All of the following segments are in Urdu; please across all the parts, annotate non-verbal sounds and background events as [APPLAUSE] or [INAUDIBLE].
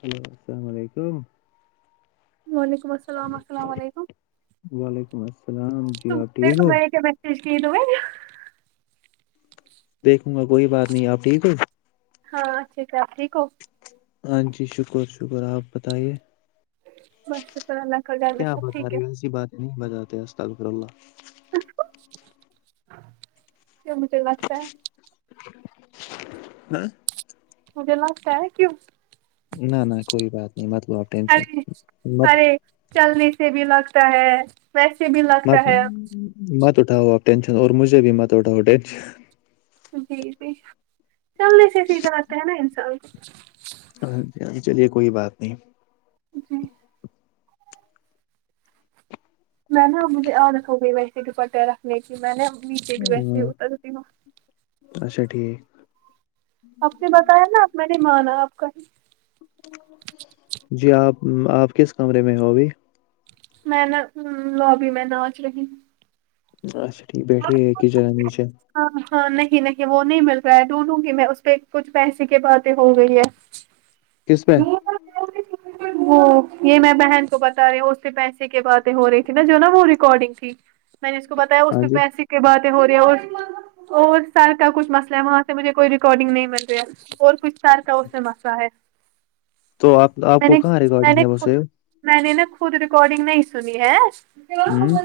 ہلو السلام علیکم وعلیکم السلام السلام علیکم وعلیکم السلام جی آپ ٹھیک ہو جش د میں دیکھوں گا کوئی بات نہیں آپ ٹھیک ہے ہاں اچھا اچا ٹھیک ہو ہاں جی شکر شکر آپ بتائیے بس شکر اللہ کر ڈ کیا سب بتا ٹھیک ہے رہی ہو ایسی باتیں نہیں بجات ت کرولہ کیا مجھے لگتا ہے ہ مجھے لگتا ہے کیوں نہ نہ کوئی بات نہیں متلو آپ ٹینشن ارے ارے چلنے سے بھی لگتا ہے ویسے بھی لگتا مت ہے مت اٹھاؤ آپ ٹینشن اور مجھے بھی مت اٹھاؤ ٹینشن جی جی چل ایسے سیدھے آاتتے ہیں نا انساء ہاں جی ہاں ج چلیے کوئی بات نہیں جی میں نا مجھے عادت ہو گئی ویسے دپٹے رکھنے کی میں نے نیچے بھی ویسے ہی ہاں، اترتی ہوں اچھا ٹھیک آپ نے بتایا نا آ میں نے مانا آپ کا ہی جی آپ آپ کس کمرے میں ہو ابھی میں نہا ہ لوبی میں ناچ رہی ہوں اچھا ٹھیک بیٹھے ایک جائے نچے ہاں ہاں نہیں نہیں وہ نہیں مل رہا ہے ڈھونڈوں گی میں اس پہ کچھ پیسے کی باتیں ہو گئی ہے کس میں [INAUDIBLE] وہ یہ میں بہن کو بتا رہی ہوں اس سے پیسے کی باتیں ہو رہی تھی نا جو نا وہ ریکارڈنگ تھی میں نے اس کو بتایا اس ہاں پہ جی پیسے کی باتیں ہو رہی اور اور سر کا کچھ مسئلہ وہاں سے مجھے کوئی ریکارڈنگ نہیں مل رہا اور کچھ سال کا اس سے مسہ ہے تو آپ آپ میں کو نے کہاں میں ریکارڈنگ نے ہے خود بسو میں نے نا خود ریکارڈنگ نہیں سنی ہے ہوں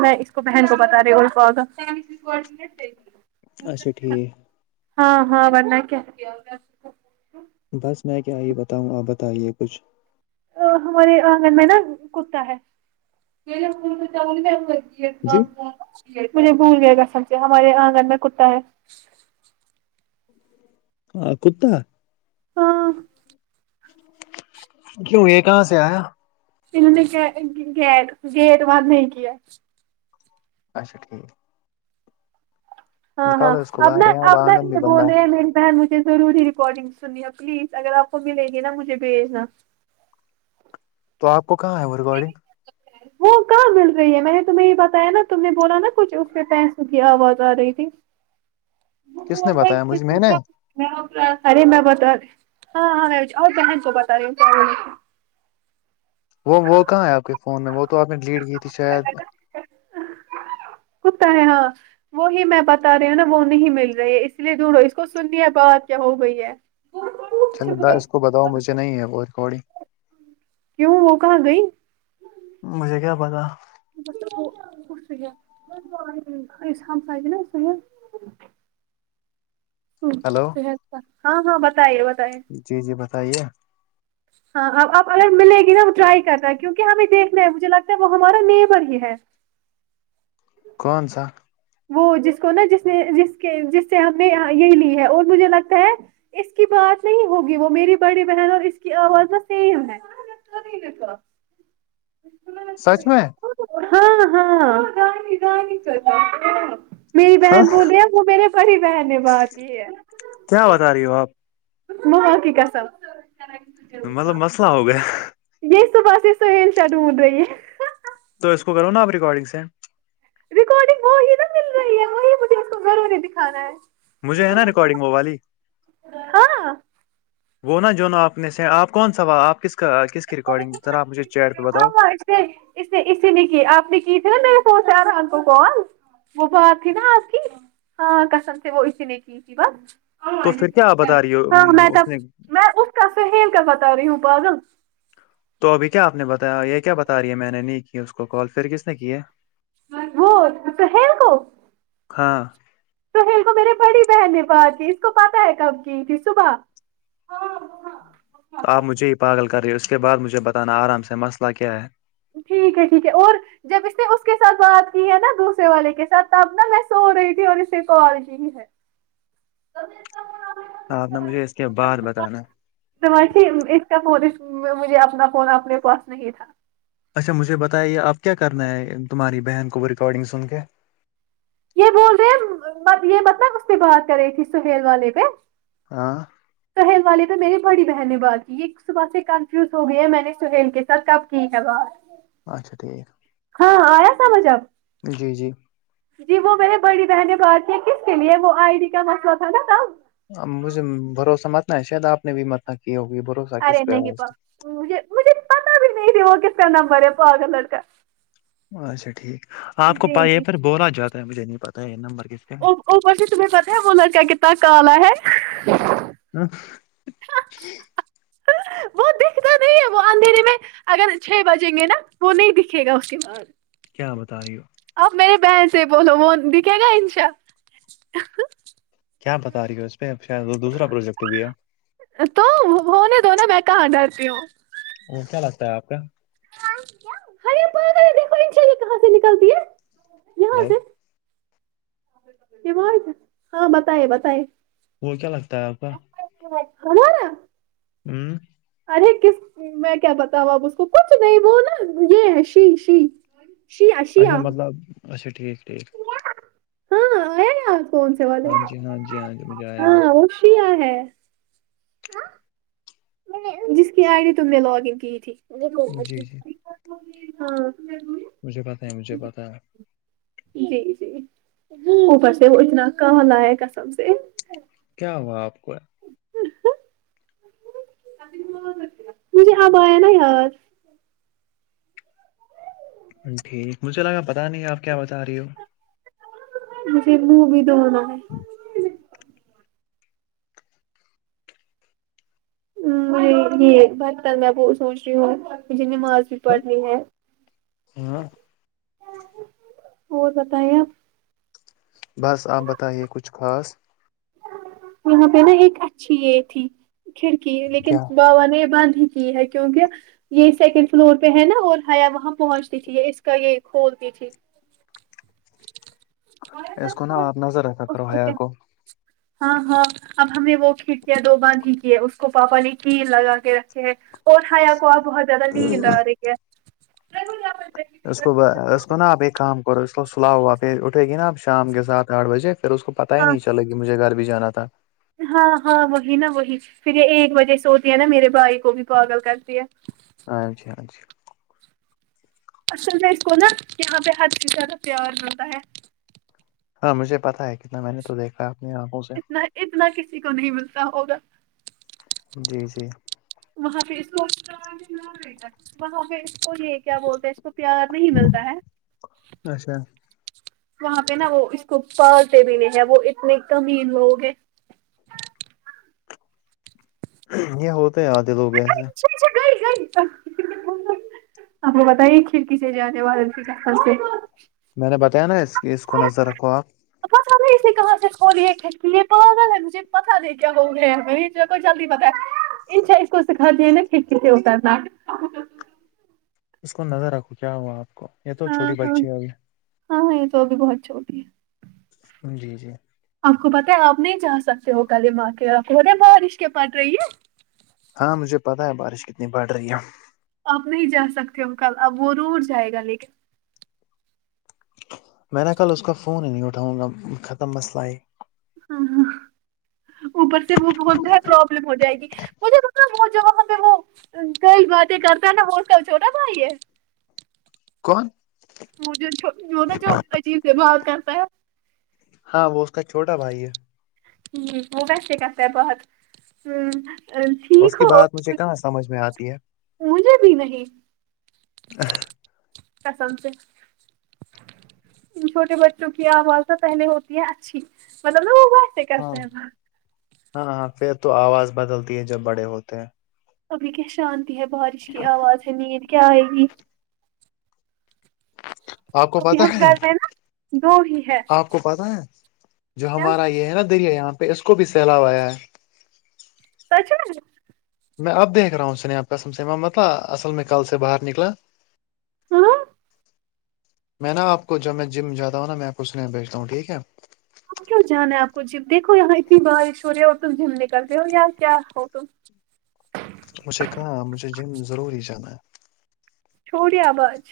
میں اس کو بہن کو بتا رہی ہ کو اچھا ٹھیک ہاں ہاں بنا کیا بس میں کیا یہ بتاؤں آپ بتائیے کچھ ہمارے آنگن میں نا کتا ہے جی مجھے بھول گیا گ سم سے ہمارے آنگن میں کتا ہے ہاں کتا ہاں کیوں یہ کہاں سے آیا انہوں نے کیا گیٹ گیٹ بد نہیں کیا اچھا ٹھیک ہاں ہاں نکالو اس کو ابنا باہر یہاں ابنا آنگن بھی یہ بول بندہ رہے ہیں میری بہن مجھے ضروری اکارڈنگ سن پلیز اگر آپ کو ملے گی نا مجھے بھیجنا تو آپ کو کہاں ہے وہ ریکارڈنگ [INAUDIBLE] کہاں مل رہی ہے میں نے تمہیں یہ بتایا نا تم نے بولا نا کچھ اس کے پیسوں کی آواز آ رہی تھی [INAUDIBLE] کس نے رہا ہے بتایا مجھے میں نے کہ ارے میں بتا رہی ہاں ہاں میں اور بہن کو بتا رہی ہوں وہ وہ کہاں ہے آپ کے فون میں وہ تو آپ نے ڈڈ کی تھی تی شاید کتا ہے ہاں وہی میں بتا رہی ہوں نا وہ نہیں مل رہی ہے اس لیے جڑو اس کو سننی ہے بات کیا ہو گئی ہے [UNINTELLIGIBLE] چلے د اس کو بتاؤ مجھے نہیں ہے وہ ریکارڈنگ کیوں وہ کہاں گئی مجھے کیا پتا [UNINTELLIGIBLE] ہلو ہا ہاں ہاں بتے بتے جی جی بتائیے ہاں اب آ اگر مل گی نا وہ ٹرائی کرتا ہے کیونکہ ہمیں دیکھنا ہے مجھے لگتا ہے وہ ہمارا نیبر ہی ہے [INAUDIBLE] کون سا وہ جس کو نا جس نے جس کے جس سے ہم نے یہی لی ہے اور مجھے لگتا ہے اس کی بات نہیں ہوگی وہ میری بڑی بہن اور اس آواز سیم ہے سچ میں ہاں ہاںانی دانی ک میری ہاں بہن بول رہی وہ میری بڑی بہن نے بات کی ہے کیا بتا رہی ہو آپ محا کی قسم مطلب مسئلہ ہو گیا یہ صبح یہ سوین شا ڈڈ رہی ہے تو اس کو کرو ن آپ ریکارڈنگ سینڈ ریکارڈنگ وہی نا مل رہی ہے وہی مجھے اس کو گرو نے دکھانا ہے مجھے ہے نا ریکارڈنگ وہ والی ہاں وہ نا جو نا آپ نے سے آپ کون ساا آپ کس کا کس کی ریکارڈنگ ر آپ مجھے چیٹ پہ بتاؤ ہاں اس اس اسی نے کی آپ نے کی تھی نا میں سوچا تھاا آپ کو کون [INAUDIBLE] وہ بات تھی نا آپ کی ہاں کسم تھے وہ اسی نے کی تھی بس تو پھر کیاپ بتا رہی ہے اس نے کسے ہی کر بتا رہی ہوں پاگل [INAUDIBLE] تو ابھی کیا آپ نے بتایا یہ کیا بتا رہی ہے میں نے نہیں کی اس کو کال پھر کس نے کی وہ توس گ [INAUDIBLE] ہاں توہل کو میرے بڑی بہن نے بات کی اس کو پہ ہے کب کی تھی صبح ہاں ہاں [INAUDIBLE] تو آپ مجھے پاگل کر رہی ہے اس کے بعد مجھے بتانا آرام سے مسئلہ کیا ہے ٹھیک ہے ٹھیک ہے اور جب اس نے اس کے ساتھ بات کی ہے نا دوسرے والے کے ساتھ تب نا میں سو رہی تھی اور اسے کال کی ہے آ آپ نے مجھے اس کے بعد بتانا سمچ اس کا فون اس مجھے اپنا فون اپنے پاس نہیں تھا [INAUDIBLE] اچھا مجھے بتائیے یہ آپ کیا کرنا ہے تمہاری بہن کو ریکارڈنگ سن کے یہ بول رہے ہیں یہ متلب اس پہ بات کر رہی تھی سہیل والے پہ ہاں سہل والے پہ میری بڑی بہن نے بات کی ایک صبح سے کنفیوز ہو گئی ہے میں نے سہیل کے سر کب ٹیک ہے بات [INAUDIBLE] اچھا ٹھیک ہاں آیا س مجھ آب [INAUDIBLE] جی جی جی وہ میے بڑی بہن ب تھ کس کے لیے وہ آئی ڈی کا منہ تھا ن تب [UNINTELLIGIBLE] مجھے بھروسہ متنا ہے شاید آپ نے بھی متنا کی ہوگی بھروسہ ارے کس پہ نہیں ہے اس پا مجھے پتا بھی نہیں تھی وہ کس طرح نام پے پ آگ لڑکا اچھا ٹھیک آپ کو جی پ یہ جی پھر بولا جاتا ہے مجھے نہیں پتاہ یہ نمبر کس کے اپی تمیں پتا ہے بولر کیا کتنا کالا ہے [INAUDIBLE] ہ [INAUDIBLE] [INAUDIBLE] وہ دکھتا نہیں ہے وہ اندھیرے میں اگر چھ بجیں گے نا وہ نہیں دکھے گا اس کے بعد کیا بتا رہی ہو اب میری بہن سے بولو م دکھے گا انشاء کیا بتا رہی ہے اس پہ شاید وہ دوسرا پروجیکٹ بھی ہے تو وہ نے دونوں بہکا ہڈاتی ہوں [UNINTELLIGIBLE] کیا لگتا ہے آپ کا ہر دیکھو چے کہاں سے نکلتی ہے یہاں ہلو سے [INAUDIBLE] آ ہاں بتائے بتائے [INAUDIBLE] وہ کیا لگتا ہے آپ کا ہان نا [INAUDIBLE] ہوں ارے کس میں کیا بتاؤ اب اس کو کچھ نہیں وہ نا یہ ہے شی شی شیعہ اچھا شیعہ مطلب اچھا ٹھیک ٹھیک ہاں آیا یاد کون سے والے ہاں جی ہاں جی ہاں جی مجھے آیا یاد۔ ہاں وہ شیا ہے جس کی آئی ڈی تم نے لاگ کی تھی جی جی ہاں مجھے پتاہ ہے مجھے پتاہ ہے جی جی اوپر سے وہ اتنا کہالئے گ سم سے کیا ہوا آپ کو مجھے اب آیا نا یار جی مجھے لگا پتا نہیں آپ کیا بتا رہی ہو مجھے منہ بھی دھ ہونا ہے ہ یہ بھر کرل میں ب سوچ رہی ہوں مج ج نماز ہاں پڑھنی ہے ہاں، اور بتائیں آپ بس آپ بتائیے کچھ خاص یہاں پہ نا ایک اچھی یہ تھی کھڑکی لیکن کیا باوان یہ بند ہی ہی ہے کیونکہ یہ سیکنڈ فلور پہ ہے نا اور ہیا وہاں پہنچتی تھی یہ اس کا یہ کھولتی تھی اس کو نا آپ نظر رکھا اس کرو حیا کیا کو ہاں ہاں اب ہم نے وہ کھنکیا دو باند بھیھی کی ہے اس کو پاپا نے کیل لگا کے رکھے ہے اور ہایا کو آ بہت زیادہ نیند آ رہی ہے اس کو اس کو نا آپ ایک کام کرو اس کو سلاؤ ہوا پھر اٹھے گی نا آپ شام کے سات آٹھ بجے پھر اس کو پتا ہی ہاں نہیں چلے گی مجھے گھر بھی جانا تھا ہاں ہاں وہی نا وہی پھر یہ ایک بجے سوتی ہے نا میرے بھائی کو بھی پاگل کرتی ہے ہاں جی ہاں جی اصل میں اس کو نا یہاں پہ ہر چز زیادہ پیار بڑتا ہے ہاں مجھے پتاہ ہے کتنا میں نے تو دیکھا ہے اپنی آنکھوں سے اتنا اتنا کسی کو نہیں ملتا اور جی جی وہاں پہ وہاں پہ اس کو یہ کیا بولتے ہیں اس کو پیار نہیں ملتا ہے اچھا وہاں پہ نا وہ اس کو پالتے بھی نہیں ہیں وہ اتنے کمین لوگ ہیں یہ ہوتے ہیں آدھے لگ ایسے گ آپ کو بتائیے کھڑکی سے جانے والادت سے کہ خاں سے میں نے بتایا نا اس کیس کو نظر رکھو آپ اپ س ے کہاں سے کھول کچنے پاگل ہے مجھے پتا نہیں کیا ہو گ ہے ہم بھی تیرے کو جلدی پتا ہے ان چز کو سکھا دے نا کہھ ک سے ہو کر ن اس کو نظر رکھو کیا ہوا آپ کو یہ تو ہاں چوٹی بچی ہے ابھی ہاں ہاں یہ تو اب بہت چھوٹی ہے جی جی آپ کو پتہ ہے آپ نہیں جا سکتے ہو ک دما کے آپ ہوتےے بارش کے پٹ رہی ہے ہاں مجھے پتا ہے بارش کتنی بڑھ رہی ہے آپ نہیں جا سکتے ہو کل اب وہ رور جائے گا لیکن میں نےا کل اس کا فون ہی نہیں اٹھاؤں گا ختم مسئلہ ہے ہاں ہاں اوپر سے وہ بولتا ہے پروابلم ہو جائے گی مجھے وہ جو ہمیں وہ کئی باتیں کرتا ہے نا ہو کل چھوٹا بھائی یہ [UNINTELLIGIBLE] کون وہ جو جو نا جو عجیب سے بات کرتا ہے ہاں وہ اس کا چھوٹا بھائی ہے وہ ویسے کرتا ہے بہت اس کی بات مجھے کہاں سمجھ میں آتی ہے مجھے بھی نہیں پسند سے چھوٹے بچوں کی آواز تو پہلے ہوتی ہے اچھی مطلب نہا وہ واسک ہاں ہاں ہاں پھر تو آواز بدلتی ہے جب بڑے ہوتے ہیں ابھی کیا شانتی ہے بارش کی آواز ہے نیند کیا آئے گی آپ کو کیکہ پتا ہم ہے گھر میں نا دو ہی ہے آپ کو پتا ہے جو کیا ہمارا یہ ہے نا دریا یہاں پہ اس کو بھی سیلاب آیا ہے تھی نا میں آپ دیکھ رہا ہوں سنی آپ کا سمسیما مت اصل میں کل سے باہر نکلا ہاں میں نا آپ کو جب میں جاتا ہوںا میں آپ اس لی بھیجتا ہوں ٹھیک ہے کیوں جانا ہے آپ کو جم دیکھو یہاں اتنی بارش ہو رہی ہے اور تم جم نکل رہے ہو یار کیا ہو تم مجھے کہاں مجھے جم ضروری جانا چھوڑی آواز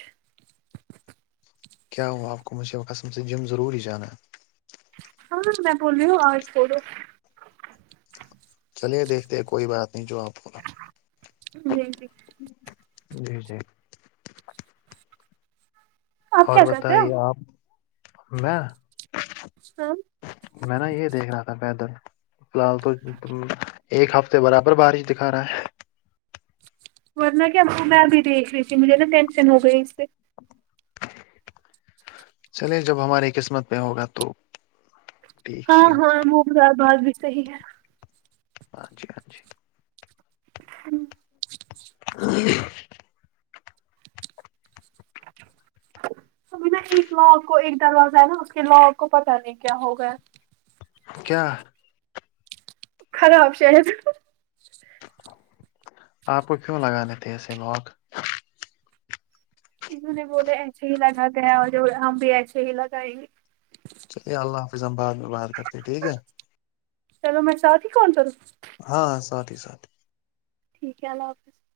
کیا ہوں آپ کو مجھ قسم سے جم ضروری ہی جانا میں بول رہ ہو آج پڑو چلیے دیکھتے کوئی بات نہیں جو آپ کو جی جی جی جی آپ اور کیا کر رہے ہو بتائیے آپ میں سم میں نا یہ دیکھ رہا تھا پیدل فی الحال تو ایک ہفتے برابر بارش دکھا رہا ہے ورنہ کیا میں بھی دیکھ رہی تھی مجھے نا ٹینشن ہو گئی اس سے چلے جب ہماری قسمت پہ ہوگا تو ٹھیک ہاں ہے ہاں وہزار بعار بھی صحیح ہے پانچانچھ ہوں اور [UNINTELLIGIBLE] اب نا ایک لا آ کو ایک دروازہ ہے نا اس کے لا آ کو پتہ نہیں کیا ہوگا کیا خراب آپشن آپ کو کیوں لگانے تھے اسے لاک انہوں نے بولے اچھے ہی لگا گیا اور ہم بھی اچھے ہی لگائیںے چلیے اللہ حافظ ہم بعد میں بات کرتے ٹھیک ہے چلو میں ساؤ کی کون کروں ہاں ساتھی ساتھی ٹھیک ہے اللہ حافظ